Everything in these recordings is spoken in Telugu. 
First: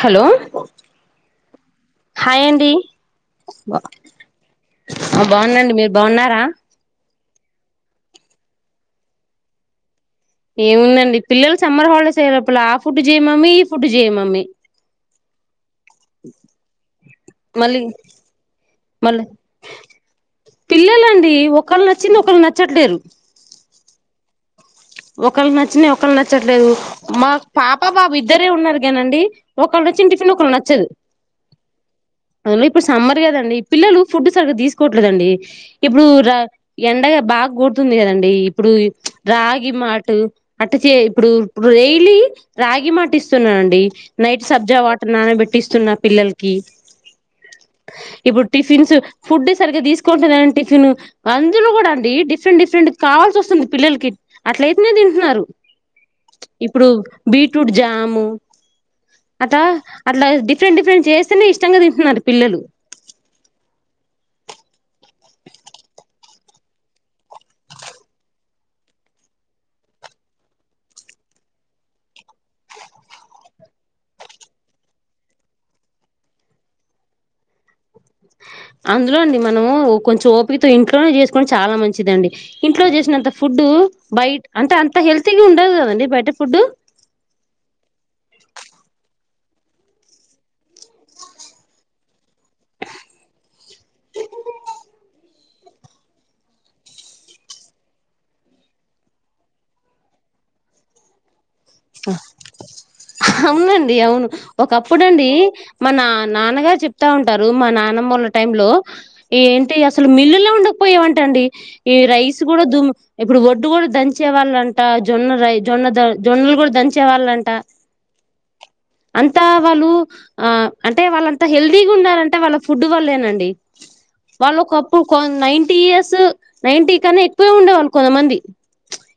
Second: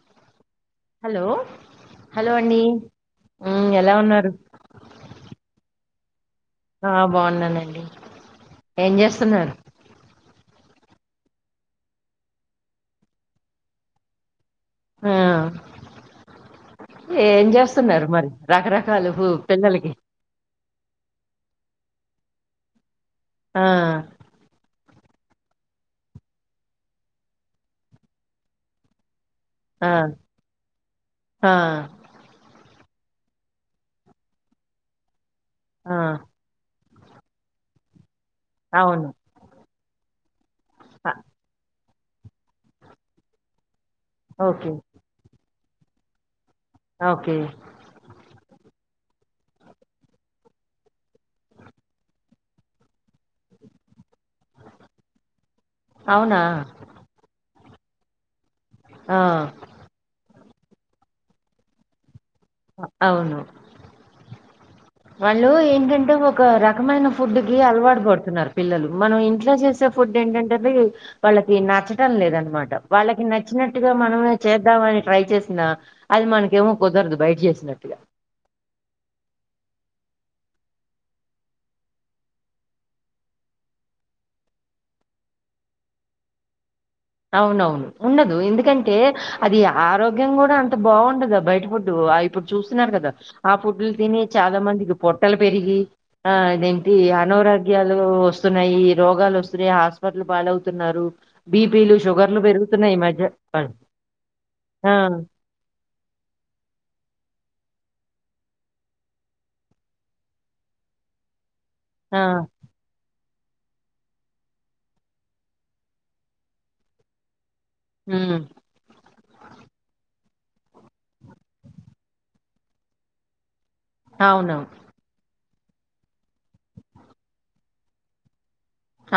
హలో హలో హాయ్ అండి మ్మ్ ఎలా ఉన్నారు బాగుందండి మీరు బాగున్నారా ఆ బాగున్నానండి ఏం చేస్తున్నారు ఏముందండి పిల్లలు సమ్మర్ హాలిడేస్ అయ్యనప్పుల్డు ఆ ఫుడ్ చేయమమ్మ ఈ ఫుడ్ చేయమామ్మమి ఆ ఏం మళ్ళీ చేస్తున్నారు మరి రకరకాలు మళ్ళీ ఉ పిల్లలకి పిల్లలండి ఒకళ్ళు నచ్చింది ఒకళ్రు నచ్చట్లేరు ఆ ఒకళ్ళు నచ్చిన ఒకళ్ళు నచ్చట్లేదు మా పాప బాబు ఇద్దరే ఉన్నారు కానండి ఒక్కల్ ఆ వచ్చన్ టిఫిన్ ఒల్ నచ్చదు ఆ అ రి ఇప్పుడు సమ్మర్ కదండి పిల్లలు ఫుడ్ సరిగ్గా తీసుకోవట్లేదండి ఆ ఇప్పుడు రా ఎండగా బాగా గుడుతుంది కదండడి ఇప్పుడు అవును రాగి మాటు అట్ట చే ఆ, ఇప్పుడు ఇప్పుడు డైలీ రాగి మాటి ఇస్తున్నానండి నైట్ ఓకే సబ్జా వాటర్ నానబట్టి ఇస్తున్నా పిల్లలకి ఓకే ఇప్పుడు టిఫిన్స్ ఫుడ్ సరిగా తీసుకోవట్లేదని టిఫిన్ అందులో కూడా అండి డిఫరెంట్ డిఫరెంట్ కావాల్సి వస్తుంది పిల్లలకి అట్ల అయితేనే తింటున్నారు అవునా ఇప్పుడు బీట్రూట్ జాము ఆ అట్టా అట్లా డిఫరెంట్ డిఫరెంట్ చేస్తేనే ఇష్టంగా తింటున్నారు పిల్లలు అవును వాళ్ళు ఏంటంటే ఒక రకమైన ఫుడ్ కి అలవాటు పడుతున్నారు పిల్లలు మనం ఇంట్లో చేసే ఫుడ్ ఏంటంటే వాళ్ళకి నచ్చడం లేదనమాట వాళ్ళకి నచ్చినట్టుగా మనమే చేద్దామని ట్రై చేసిన అది మనకేమో కుదరదు బయట చేసినట్టుగా అందులో అండి మనము కొంచెం ఓపికతో ఇంట్లోనే చేసుకొని చాలా మంచిదండి ఇంట్లో చేసినంత ఫుడ్ హ్మ్ బయ అంటే అంత హెల్తీగా ఉండదు కదండి బయట ఫుడ్ అవునవును ఉండదు ఎందుకంటే అది ఆరోగ్యం కూడా అంత బాగుండదు బయట ఫుడు ఇప్పుడు చూస్తున్నారు కదా ఆ పుడ్లు తిని చాలా మందికి పొట్టలు పెరిగి ఆ ఇదేంటి అనారోగ్యాలు వస్తున్నాయి రోగాలు వస్తున్నాయి హాస్పిటల్ పాలవుతున్నారు బి అవునండి అవును ఆ! ఒకప్పుడు అండి మ నా నాన్నగారు చెప్ ప్తా ఉంటారు మా నాన్నమ్మూళ్ల టై లో ఏంటి అసలు మిల్లులా ఉండకపోయామంట అండి ఈ ఆ! రైస్ కూడా దుమ్ ఇప్పుడు ఒడ్డు కూడా దంచే వాళ్ళంట జొన్న రై జొన్న ద జొన్నలు కూడా దంచే వాళ్ళంట హు అంతా వాళ్ళు ఆ అంటే వాళ్ళంత హెల్దీగ ఉన్నారంటే వాళ్ళ ఫుడ్ వాళ్ళేనండి వాళ్ళు అవునవును. ఒకప్పుడు నైటీ ఇయర్స్ నైటీ కన్న ఎక్కువే ఉండే వాళ్ళు కొంతమంది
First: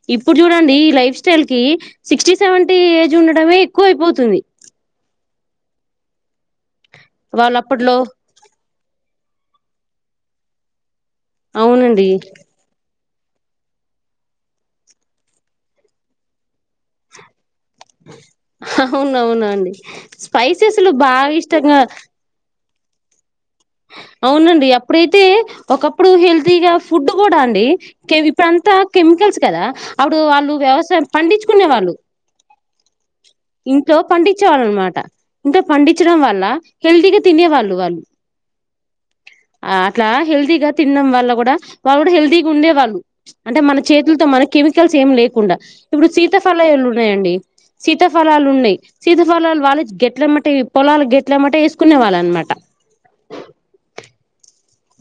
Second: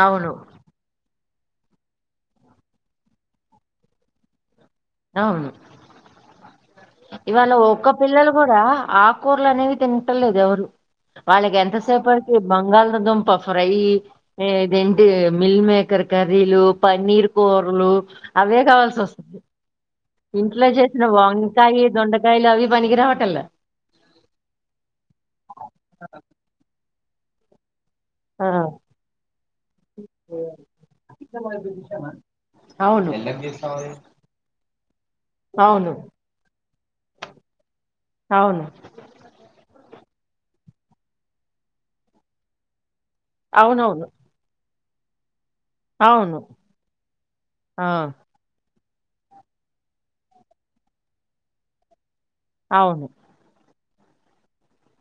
అవును. ఇప్పుడు చూడండి ఈ లైఫ్ స్టైల్ కి సిక్స్టీ సెవెంటీ ఏజ్ ఉండడమే ఎక్కువ అయిపోతుంది అవును ఇవాళ వాళ్ళు ఒక్క అప్పట్లో పిల్లలు కూడ ఆకూకురలు అనేవి తింట లేదు ఎవరు వాళ్ళకి అవునండి ఎంతసేపటికి బంగాల్ దుంప ఫ్రై ఇదేంటి మిల్ మేకర్ కర్రీలు పన్నీరు కూరలు అవే కావాల్సి [unintelligible] అవునవును అండి ఇంట్లో స్పైసెస్లు చేసిన బాగా ఇష్టంగా వానకాయ దొండకాయలు అవి పనికిరావటల్లా అవునండి అప్పుడైతే ఒకప్పుడు హెల్తీగా ఫుడ్ కూడా అండి ఆ ఇప్పుడంతా కెమికల్స్ కదా అప్పుడు వాళ్ళు వ్యవసాయం పండించుకునే వాళ్ళు అవును ఇంట్లో పండి చే వాళ్ళు అనమాట [unintelligible] అవును పండించడం వల్ల హెల్తీగా తినేవాళ్ళు వాళ్ళు అవును ఆ ఇట్లా హెల్దీ గా తినడం వల్ళ కూడ వాళ్ళు కూడ హెల్దీగా ఉండే వాళ్ళు అంటే మన అవునవును చేతులతో మనె చేమికల్స్ ఎం లేకుండా ఇప్పుడు అవును సీతఫలలు ఉన్నాయండి ఆ సీతఫలాలు ఉన్నాయి సీతాఫలాలు వాళ్ళ గెట్ల ఏమ్మంటే ఈ పొలాలు గెట్లమేసుకునే వాళ్ళు అనమాట అవును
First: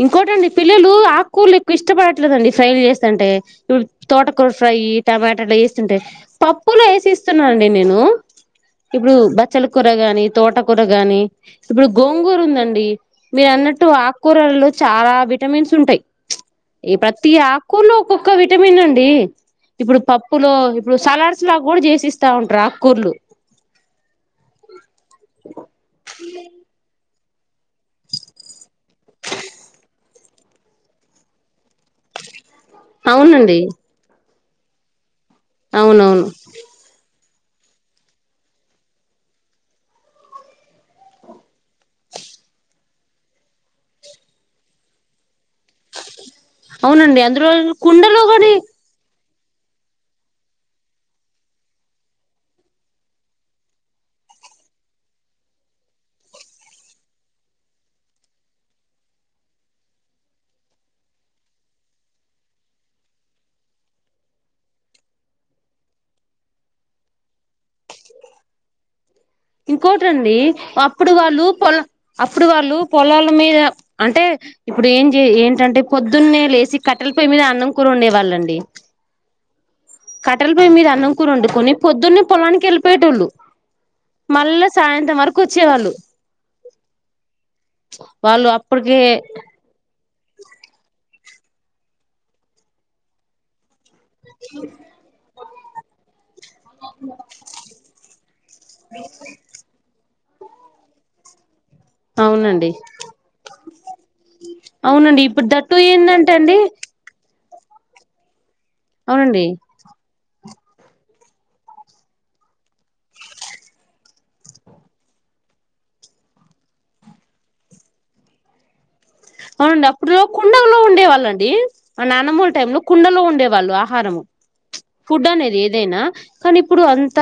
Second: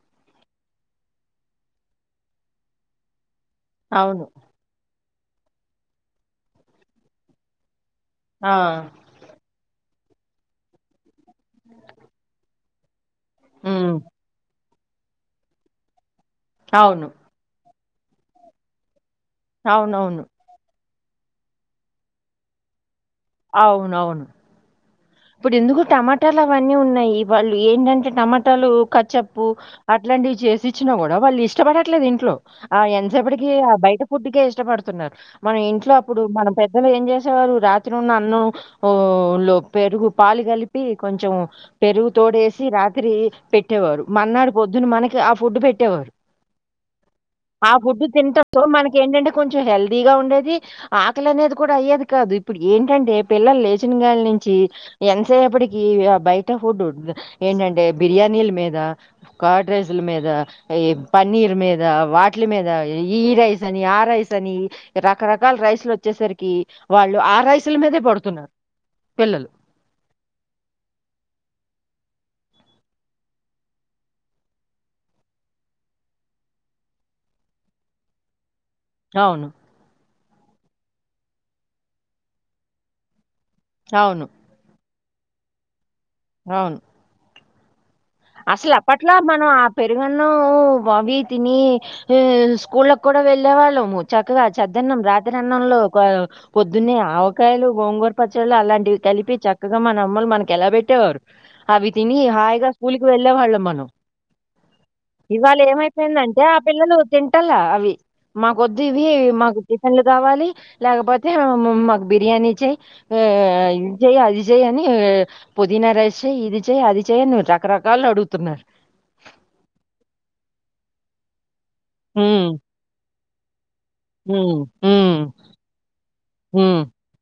ఇంకోటండి పిల్లలు ఆకుకురలు ఎక్కువ ఇష్టపడట్లేదండి ఫ్రైలు చేస్తంటే ఇప్పుడు అవును తోటకూర ఫ్రై టమాటలు వేస్తుంటే పప్పులో వేసిస్తున్నాండి నేను ఆ ఇప్పుడు బచ్చల కూర గాని తోటకూర గాని ఇప్పుడు గోంగూర ఉందండి మీరు అన్నట్టు ఉమ్ ఆకూరలలో చాల విటమిన్స్ ఉంటాయ్ ఈ అవును ప్రతి ఆకుల్లో ఒక్కొక్క విటమిన్ అండి ఇప్పుడు అవునవును పప్పులో ఇప్పుడు సలాడ్స్ లా కూడా చేసిస్తా ఉంటారు ఆకుకూర్లు అవునవును ఇప్పుడు ఎందుకు టమాటాలు అవన్నీ ఉన్నాయి వాళ్ళు ఏంటంటే టమాటాలు కచ్చప్పు అట్లాంటివి చేసి ఇచ్చినా కూడ వాళ్ళు ఇష్ ఇష్టపడట్లేదు ఇంట్లో ఆ ఎంతసేపటికి అవునండి ఆ బయట ఫుడ్కే ఇష్టపడుతున్నారు మన ఇంట్లో అప్పుడు అవునవును మన పెద్దలు ఏం చేసేవారు రాత్రి ఉన్న అన్నం లో పెరుగు పాలు కలిపి కొంచెం పెరుగు తోడేసి రాత్రి పెట్టేవారు మోన్నాడు [unintelligible] మనకి ఆ ఫుడ్ పెట్టేవారు అవునండి అందులో ఆ ఫుడ్ కుండలో కూడా [unintelligible] మనకి ఏంటంటే కొంచెం హెల్దీగ ఉండేది ఆకలి అనేది కూడా అయ్యేది కాదు ఇప్పుడు ఏంటంటే పిల్లలు లేచినగా నుంచి ఎంతసేప్పటికి బయట ఫుడ్ ఉ ఏంటంటే బిర్యానీ ల మీద కాడ్ రైస్ల మీద ఈ పన్నీర్ మీద వాటిల మీద ఈ రైస్ అని ఆ రైస్ అని రకరకాల రైసులు వచ్చేసరికి వాళ్ళు ఆ రైసుల మీదే పడుతున్న ఇంకోటి అండి అప్పుడు వాళ్ళు పొల అప్పుడు వాళ్ళు పొలాల మీద అంటే ఇప్పుడు ఏం చే ఏంటంటే పొద్దున్నే లేచి కట్టెల పొయ్యి మీదే అన్నం కూ వండే వాళ్ళండి అవును కట్టలు పోయి మీద అన్నం [unintelligible] కొన్ని పొద్దున్నే పొలానికి వెళ్ళిపోయేటోళ్ళు అవును మళ్ళా సాయంత్రం వరకు వచ్చేవాళ్ళు అవును వాళ్ళు అసలు అప్పటికే అప్పట్లా మనం ఆ పెరుగు ఎమన్నా అవి తిని స్కూల్కి కూడా వెళ్ళే వాళ్ళము చక్కగా చద్దన్నం రాత్రి అన్నంలో పొద్దున్న ఆవకాయలు గోంగూర పచ్చళ్ళు అలాంటివి కలిపి చక్కగా మన అమ్మలు మనకి ఎలా పెట్టేవారు అవి తిని హయిగా అవునండి స్కూల్కి వెళ్ళే వాళ్ళం మనం అవునండి ఇప్పుడు ఇవాళ దట్టు ఏందంటే ఏమైపోయిందంటే అండి ఆ పిల్లలు తినట్టాల అవి మాకద్దువి అవునండి మాకు టిఫన్లు కావాలి లేకపోతే మకు బిర్యానీ చెయ్ ఆ ఇది చెయ్ అది చెయ్య అని పుదీనా రైస్ చేయి ఇది చేయయి అది చేయ్ అని రకరకాలు అడుగుతున్నారు అవునండి అప్పుడు కుండలో ఉండేవాళ్ళ అండి ఆ హ్మ్. నానమ్మ లా టైమ్ లో కుండలో ఉండేవాళ్ళు ఆహారము హ్మ్ హ్మ్ ఫుడ్ అనేది ఏదైనా కానీ హ్మ్. ఇప్పుడు అంత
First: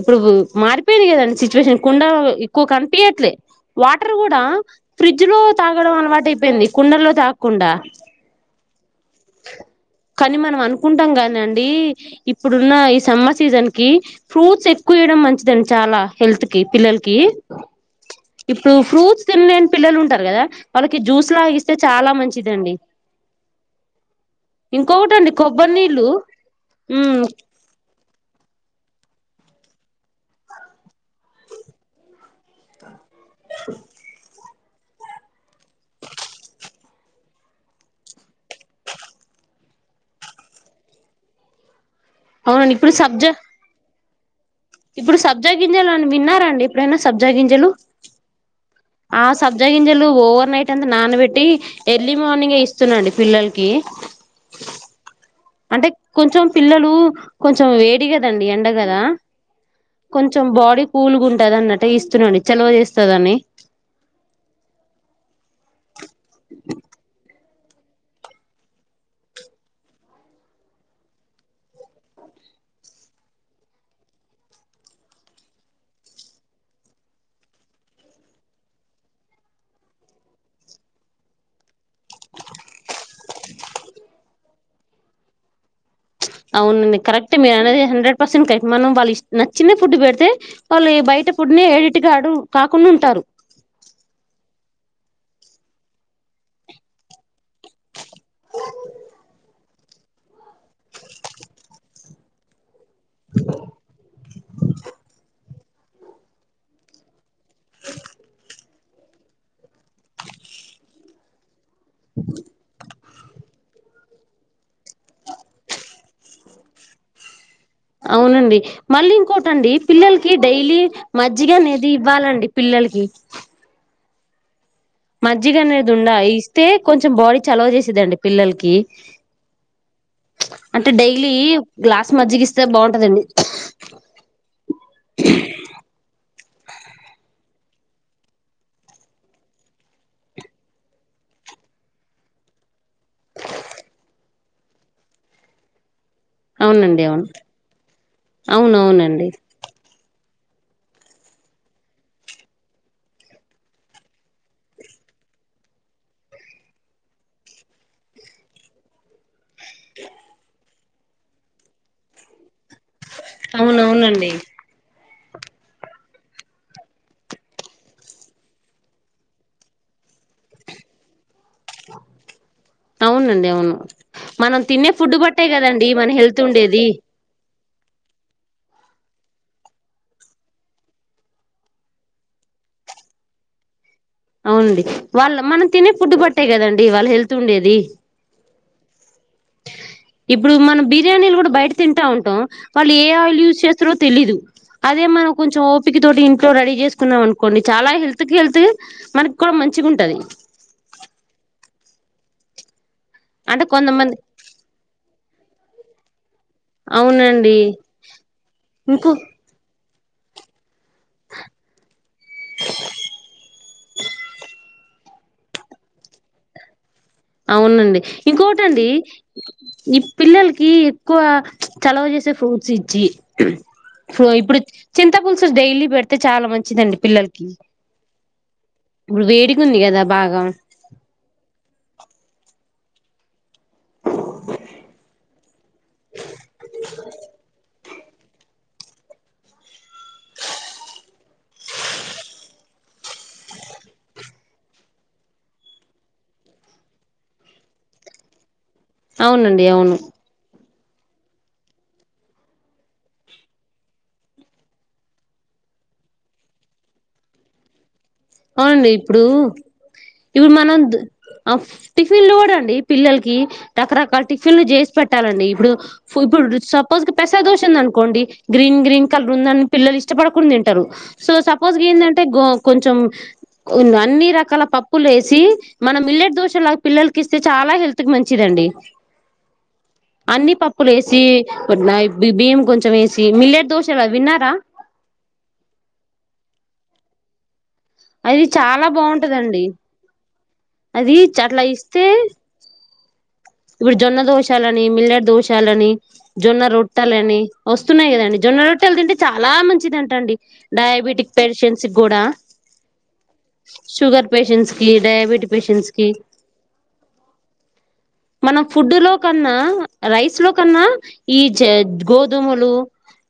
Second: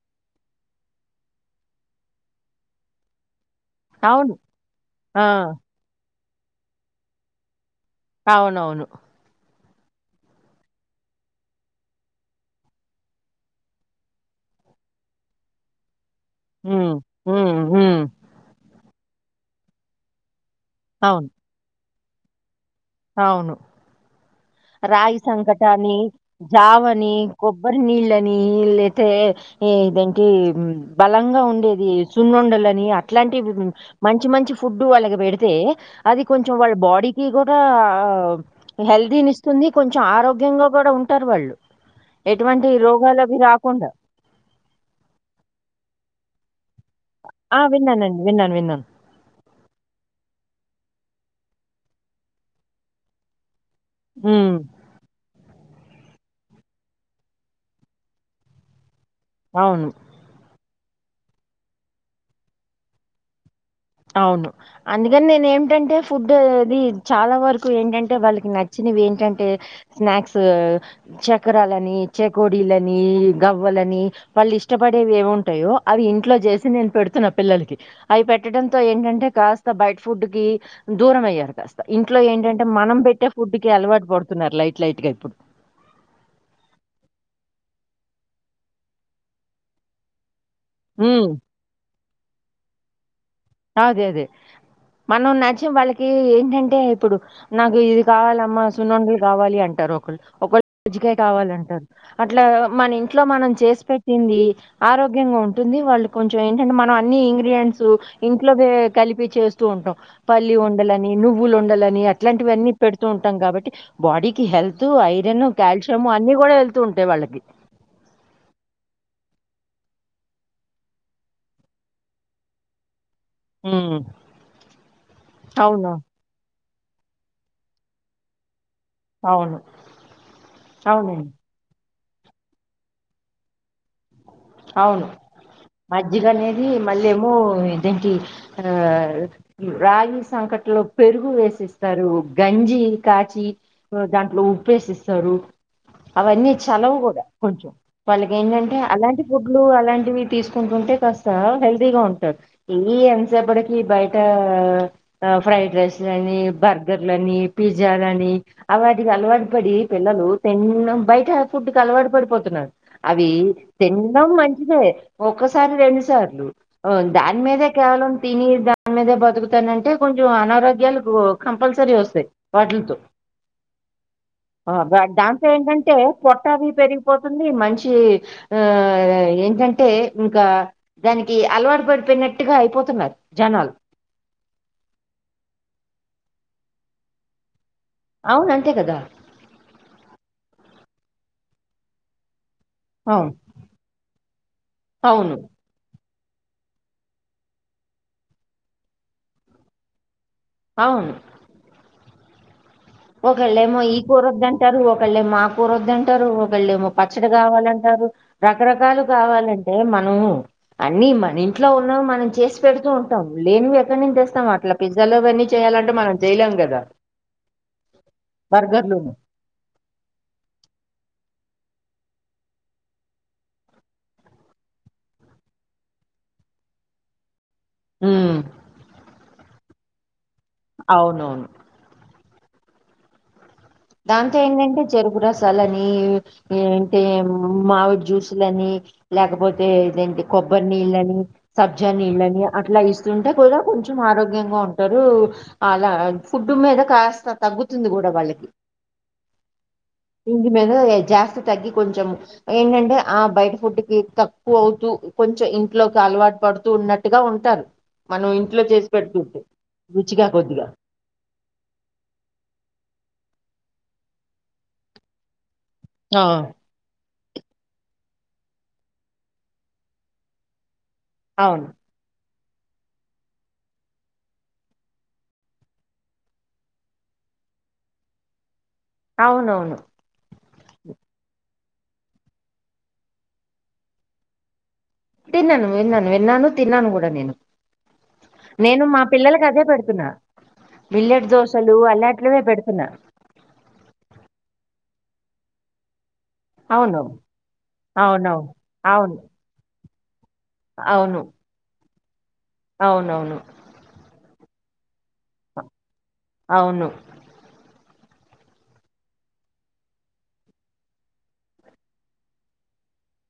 ఇప్పుడు మారిపోయింది కదండి సిచ్యువేషన్ కుండ ఎక్కువ కనిపియట్లే వాటర్ అవును. కూడా ఫ్రిడ్జ్ ఆ! లో తాగడం అలవాటు అయిపోయింది కుండల్లో తాగకుండా అవునవును కానీ మనం అనుకుంటాం కాని అండి ఇప్పుడున్న ఈ సమ్మర్ సీజన్ కి ఫ్రూట్స్ ఎక్కువ తినడం మంచిదని చాలా హెల్త్ కి హ్మ్. పిల్లలకి హ్మ్. హ్మ్. ఇప్పుడు ఫ్రూట్స్ తినలేని పిల్లలు ఉంటారు కదా వాళ్ళకి అవును. జ్యూస్ లాగిస్తే చాలా మంచిదండి అవును రాగి ఇంకొకటండి కొబ్బరి సంకటని నీళ్ళు జావని ఉమ్ కొబ్బరి నీళ్ళని ఇల్ అతే ఇదేంటి బలంగా ఉండేది సున్నొండలని అ ట్లాంటి మంచి మంచి ఫుడ్డు వాళ్ళకి పెడితే అది కొంచెం వాళ్ళ బాడీకి కూడా కూడా ఆ హెల్దీని ఇస్తుంది కొంచెం ఆరోగ్యంగా కూడా ఉంటారు వాళ్ళు ఎటువంటి అవునండి ఇప్పుడు రోగాలు సబ్జా అవి రాకుండా ఇప్పుడు సబ్జా గింజలు అని విన్నారండి ఎప్పుడైనా ఆ! సబ్జాగింజలు విన్నానండి. విన్నాను. విన్నాను. ఆ సబ్జా గింజలు ఓవర్ నైట్ అంతా నానబెట్టి ఎర్లీ మార్నింగ్ ఇస్తున్నాండి పిల్లలకి ఉమ్ అంటే కొంచెం పిల్లలు కొంచెం వేడి కదండి ఎండగదా అవును. కొంచెం బాడీ కూల్గా ఉంటది అన్నట్టు ఇస్తున్నాండి చలవ చేస్తదని అవును అందుకని నేను ఏమిటంటే ఫుడ్ అనేది చాలా వరకు ఏంటంటే వాళ్ళకి నచ్చినవి ఏంటంటే స్నాక్స్ చకరలుని చేకోడి గవ్వలని వాళ్ళు ఇష్టపడేవి ఏమింటాయో అవి ఇంట్లో చేసి నేను పెడుతున్నా పిల్లలు కి అయి పె పెట్టడంతో ఏంటంటే కాస్త బయట ఫుడ్ కి దూరం అయ్యారు కాస్త ఇంట్లో ఏంటంటే మనం పెట్టే ఫుడ్డుకి అలవాటు పడుతున్నారు లైట్ లైట్గా ఇప్పుడు అవునండి కరెక్టే మీరు అనేది హండ్రెడ్ పర్సెంట్ కరెక్ట్ మనం వాళ్ళు ఇ నచ్చిన ఫుడ్ పెడితే వాళ్ళు ఉమ్ బయట ఫుడ్ నీ ఏడిటిగాడు కాకుండా ఉంటారు అదే అదే మనం నచ్చినం వాళ్ళకి ఏంటంటే ఇప్పుడు నాకు ఇది కావాలమ్మా సున్నండలు కావాలి అంటే రు ఒకళు ఒకళ్ళు కజ్జికాయ కావాలంటారు అట్లా మన ఇంట్లో మనం చేసి పెట్టింది ఆరోగ్యంగా ఉంటుంది వాళ్ళు కొంచెం ఏంటంటే మనం అన్ని ఇంగ్రీడియంట్స్ ఇంట్లోవే కలిపి చేస్తూ ఉంటాం పల్లి వండాలని నువ్వులు వండాలని అట్లాంటివన్నీ పెడుతూ ఉంటాం కాబట్టి బాడీకి హెల్త్ ఐరన్ కాల్షియము అన్ని కూడా వెళ్తూ ఉంటాయి వాళ్ళకి అవునండి మళ్ళీ ఇంకోటి అండి పిల్లలకి డైలీ మజ్జిగ అనేది ఇవ్వాలండి అండి పి ల్లలకి ఉమ్ మజ్జిగ అనేది ఉండ ఇస్తే కొంచెం బాడీ చలవ చేసేదఅండి పిల్లలకి అవును అంటే అవున అండి డైలీ గ్లాస్ మజ్జిగి ఇస్తే బాగుంటదఅండి అవును మజ్జిగ అనేది మళ్ళీ ఏమో ఇదే ఎంటి ఆ రాగి సంక ట్లో పెరుగు వేసిస్తారు గంజి కాచి దాంట్లో ఉప్పు వేసి ఇస్తారు అవన్నీ చెలవు అవునండి కూడా అవును కొంచెం వాళ్ళకి ఏంట అంటే అలాంటి అవునవునండి ఫుడ్లు అలా అంటివి తీసుకుంటు ఉంటే కాస్త హెల్దిగా ఉంటారు ఈ ఎంతసేపటికి బయట అ ఫ్రైడ్ రైస్ అని బర్గర్ల అని పిజ్జ అని అవాటి అలవాట్ పడి పిల్లలు తిన్న బయట ఫుడ్ క్ అలవాటు పడిపోతు ఉన్నారు అవి తిండ మ్ అవునవునండి మంచిదే ఒక్కసారి రెండు సార్లు ఓదాని మీదే కేవలం తిని దాని మీదే బతుకుతాన అంటే కొంచ కొంచమ్ అనారోగ్యాలు కు కంపల్సరీ వస్తాయి వాటిల్ తో అవునండి అవును మనం తినే ఫుడ్ బట్టే దాంతో ఏంట కదండి అంటే మన హెల్త్ పొట్ట అవి ఉండేది పెరిగిపోతుంది మనిషి ఆ అదే ఏంట అంటే ఇంకా దానికి అలవాటు పడిపోయినట్టుగా అయిపోతు ఉన్నారు జనాలు అవున అండి వాళ్ళ మనం తినే పుడ్డు బట్టేయి కద అండి వాళ్ళ హెల్త్ ఉండేది అవును అంతే కదా ఇప్పుడు మనం బిర్యానీలు కూడా బయట తింటా ఉంటాం మ్ వాళ్ళు ఏ అవును. ఆయిల్ యూజ్ చేస్తారో తెలీదు అదే మనం అవును. కొంచెం ఓపిక్ తోటి ఇంట్లో రెడీ చేసుకు ఉన్నాం మ్ అనుకో అండి చాలా హెల్త్ కి హెల్త్ మనకి కూడా మంచిగా ఉంట అది ఆ ఒకళ్ళే అంటే మో ఈ కొంతమంది కూర వద్దా అంటారు ఒకళ్ళే మో అ కూర వద్ అంటారు ఓ ఒకళ్ళేమో పచ్చడి అవునండి కావాల అంటారు రకరకాలు ఇంకో కావాలి అంటే మనము అన్ని మన ఇంట్లో ఉన్న మనం చేసి పెడుతూ ఉంటామ్ లేనివి ఎక్కడి నుంచి తెస్తాం అట్లా పిజ్జాలో అవ అన్నీ చేయ్ జ్జలు అంటే మనం చేయ్ లేమ్ కదా అవునఅండి ఇంకోట అండి బర్గర్‌లును. ఈ పిల్లలకి ఎక్కువ చలవ చేసే ఫ్రూట్స్ ఇచ్చి సో ఇప్పుడు చింత పులుసు డైలీ పెడితే చాలా మంచిదఅండి పిల్లలకి మ్ ఇప్పుడు వేడిగు ఉంది కదా బాగా అవును అవును దాంతో ఏంట అంటే చెరుగు రసాల అని ఏం తెలియని మామిడి జ్యూసుల అని లేకపోతే ఎండికొబ్బరి నీళ్ళ అని సబ్జా నీళ్ళ అని అట్లా ఇస్తే దుంటే కూడా కొంచెం ఆరోగ్యంగా ఉంటారు అలా ఫుడ్డు మీద కాస్త తగ్గుతు ఉంది గూడా టే వాళ్ళకి అవున అండి అవును మేనులే జాస్తి తగ్గి కొంచెం ఏంట అంటే ఆ బయట ఫుడ్డుకి తక్కువ అవుతూ కొంచె ఇంట్లోకి అలవాటు పడుతూ ఉన్నట్టుగా ఉంటారు మనం ఇంట్లో ఆ అవున చేసి అండి ఇప్పుడు పెడుతుంటే రుచిగా ఇప్పుడు కొద్దిగా మనం ద్ ఆఫ్ టిఫిన్లో కూడ అండి పిల్లల్కి ఈ రకరకాల టిఫిన్లు చేసి పెట్టాల అండి ఇప్పుడు ఆ, ఫుల్ ఇప్పుడు సపోజ్ క పెసర్ దోషుందనుకో అండి గ్రిన్ గ్రీన్ కలర్ ఉంద అని పిల్లల్ ఇష్టపడకుండ తింట్ టరు సో అవును సపోజ్కేంద అంటే గో కొంచెం మ్ [unintelligible] [inaudible] ఉంద్ అన్ని రకాల పప్పులేసి మన మిల్లెట్ దోశలాగ్ పిల్లల్కిస్తే చాలా హెల్త్ కి మంచిదఅండి అవునవును అన్ని పప్పులేసి కొన్మయ్ బియ్యం కొంచమేసి మిల్లట్ దోశలవి విన్నారా తిన్నాను విన్నాను విన్నాను తిన్నాను కూడా నేను అది నేను చాలా మా పిల్లలకదే బాగుంటదండి పెడుతున్నా అది మిల్లెట్ దోశలు అలాట్లివే పెడుతున్నా ఇప్పుడ్ జొన్న దోషాలని మిల్లెట్ దోషాలని జొన్న అవును రొట్టలని వస్తున్నాయి కదండి అవునవును జొన్న రొట్టల్ అవును తింటే చాలా మంచిదంట అండి అవును డయాబెటిక్ పేషెంట్స్కి కూడా అవునవును పేషెంట్స్కి డయాబెట్ పేషెంట్స్ కి అవును మనం ఫుడ్డు లో కన్నా రైస్ లో కన్నా ఈ జేత్ గోధుమలు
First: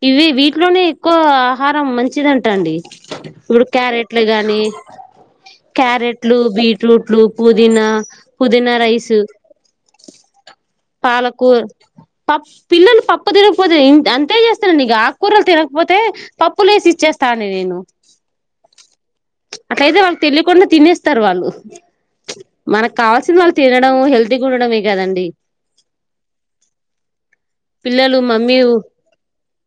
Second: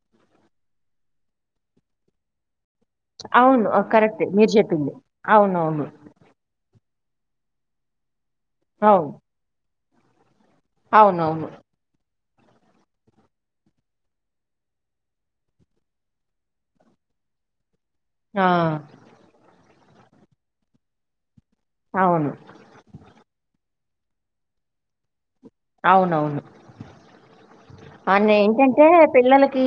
ఇవ్వి వీటిలోనే ఎక్కువ ఆహారం మంచిదంటండి ఇపుడు అవును కరెక్టే మీరు క్యారెట్లుగాని చెప్పింది అవునవును క్యారెట్లు బీట్ రూట్లు పుదీనా పుదీనా అవును రైస్ అవునవును పాలకుర్ పప్ పిల్లలు పప్పు తినకపోతే ఏం అంతే చేస్తానండిగా ఆకుకూరలు తినకపోతే పప్పులేసి ఇచ్చేస్ స్తా అండి నేను ఆ అట్లయితే వాళ్ళక్ తెలియకుండా తినేస్తారు వాళ్ళు అవును మనక్ కావాల్సింది వాళ్ళు తినడం హెల్త్ ల్తిగుండడమే గదండి అవునవును పిల్లలు అన్ని మమ్మీ ఏంటంటే పిల్లలకి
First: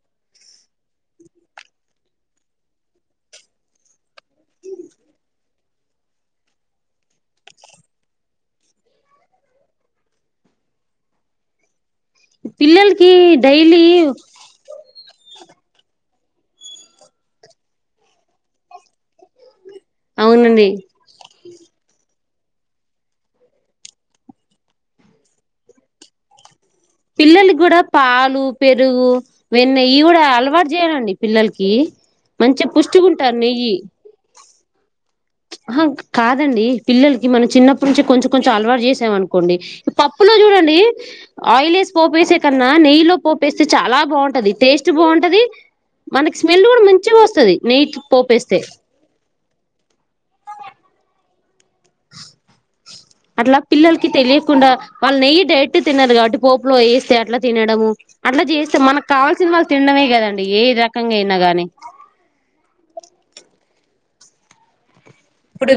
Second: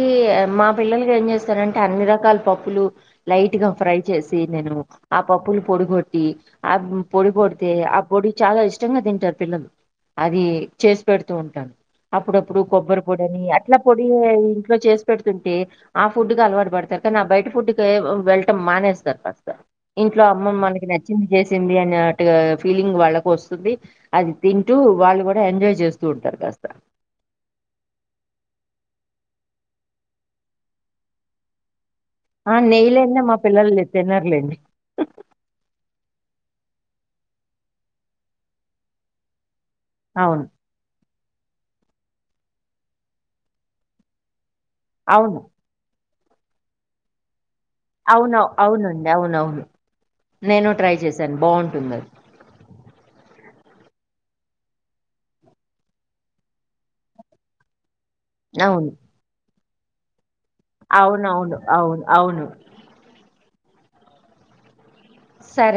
మా పిల్లల్ ఏం చేస్తారంటే అన్ని రకాల్ పప్పులు లైట్ గా ఫ్రై చేసి నేను ఆ పప్పులు పొడి గోట్ టి ఆప్ పొడి గోడితే ఆ పొడి చాలా ఇష్టంగా తింటార్ పిల్లలు అది చేసి పెడుతూ ఉంటాన్ అప్పుడప్పుడు కొబ్బరి పిల్లలకి పొడని అట్లా డైలీ పొడి ఇంట్లో చేస్ పెడుతుంటే ఆ ఫుడ్డు కు అలవాటు పడతారు కానీ నా బయట ఫుడ్డు కేవ్ వ్ వెళ్టం మానేస్తార్ ఫస్ట్ ఇంట్లో అమ్మ అవునండి మనకి నచ్చింది చేసింది అనాట్ ట్టుగ ఫీలింగ్ వాళ్ళకొస్తుంది అది తింటూ వాళ్ళు కూడా ఎంజాయ్ చేస్తూ ఉంటార్ కాస్త పిల్లలక్ కూడా పాలు పెరుగు వెన్నె ఇయ్ కూడా అలవాటు చేయాలండి పిల్లల్కి ఆ నెయ్యిలేందే మా పిల్లలు తినర్లేండి ఆహ్ కాదండి పిల్లల్కి మనం చిన్నప్పట్నుంచి కొంచెం కొంచెం అలవాటు చేసామనుకోండి పప్పులో అవును చూడండి ఆయిల్ ఏస్ పోపేసే కన్నా నెయ్యి లో పోపేస్తే చాలా బాగుంటది టేస్ట్ అవును బాగుంటది మనకి స్మెల్ కూడా మంచిగోస్తది అవునో అవునండి అవునవున్ నేను ట్రై చేశాన్ బాగుంటుందద్ అట్లా పిల్లల్కి తెలియకుండా వాళ్ నెయ్యి డైరెక్ట్ తినరు కాబట్టి పోపులో ఏస్తే అట్లా తినడము అట్లా చేస్తే అవును మనక్ కావాల్సింది వాళ్ తిండమే కదండి ఏ రకంగైనా అవునవును గానీ అవును అవును అవును సరేం ఇప్పుడు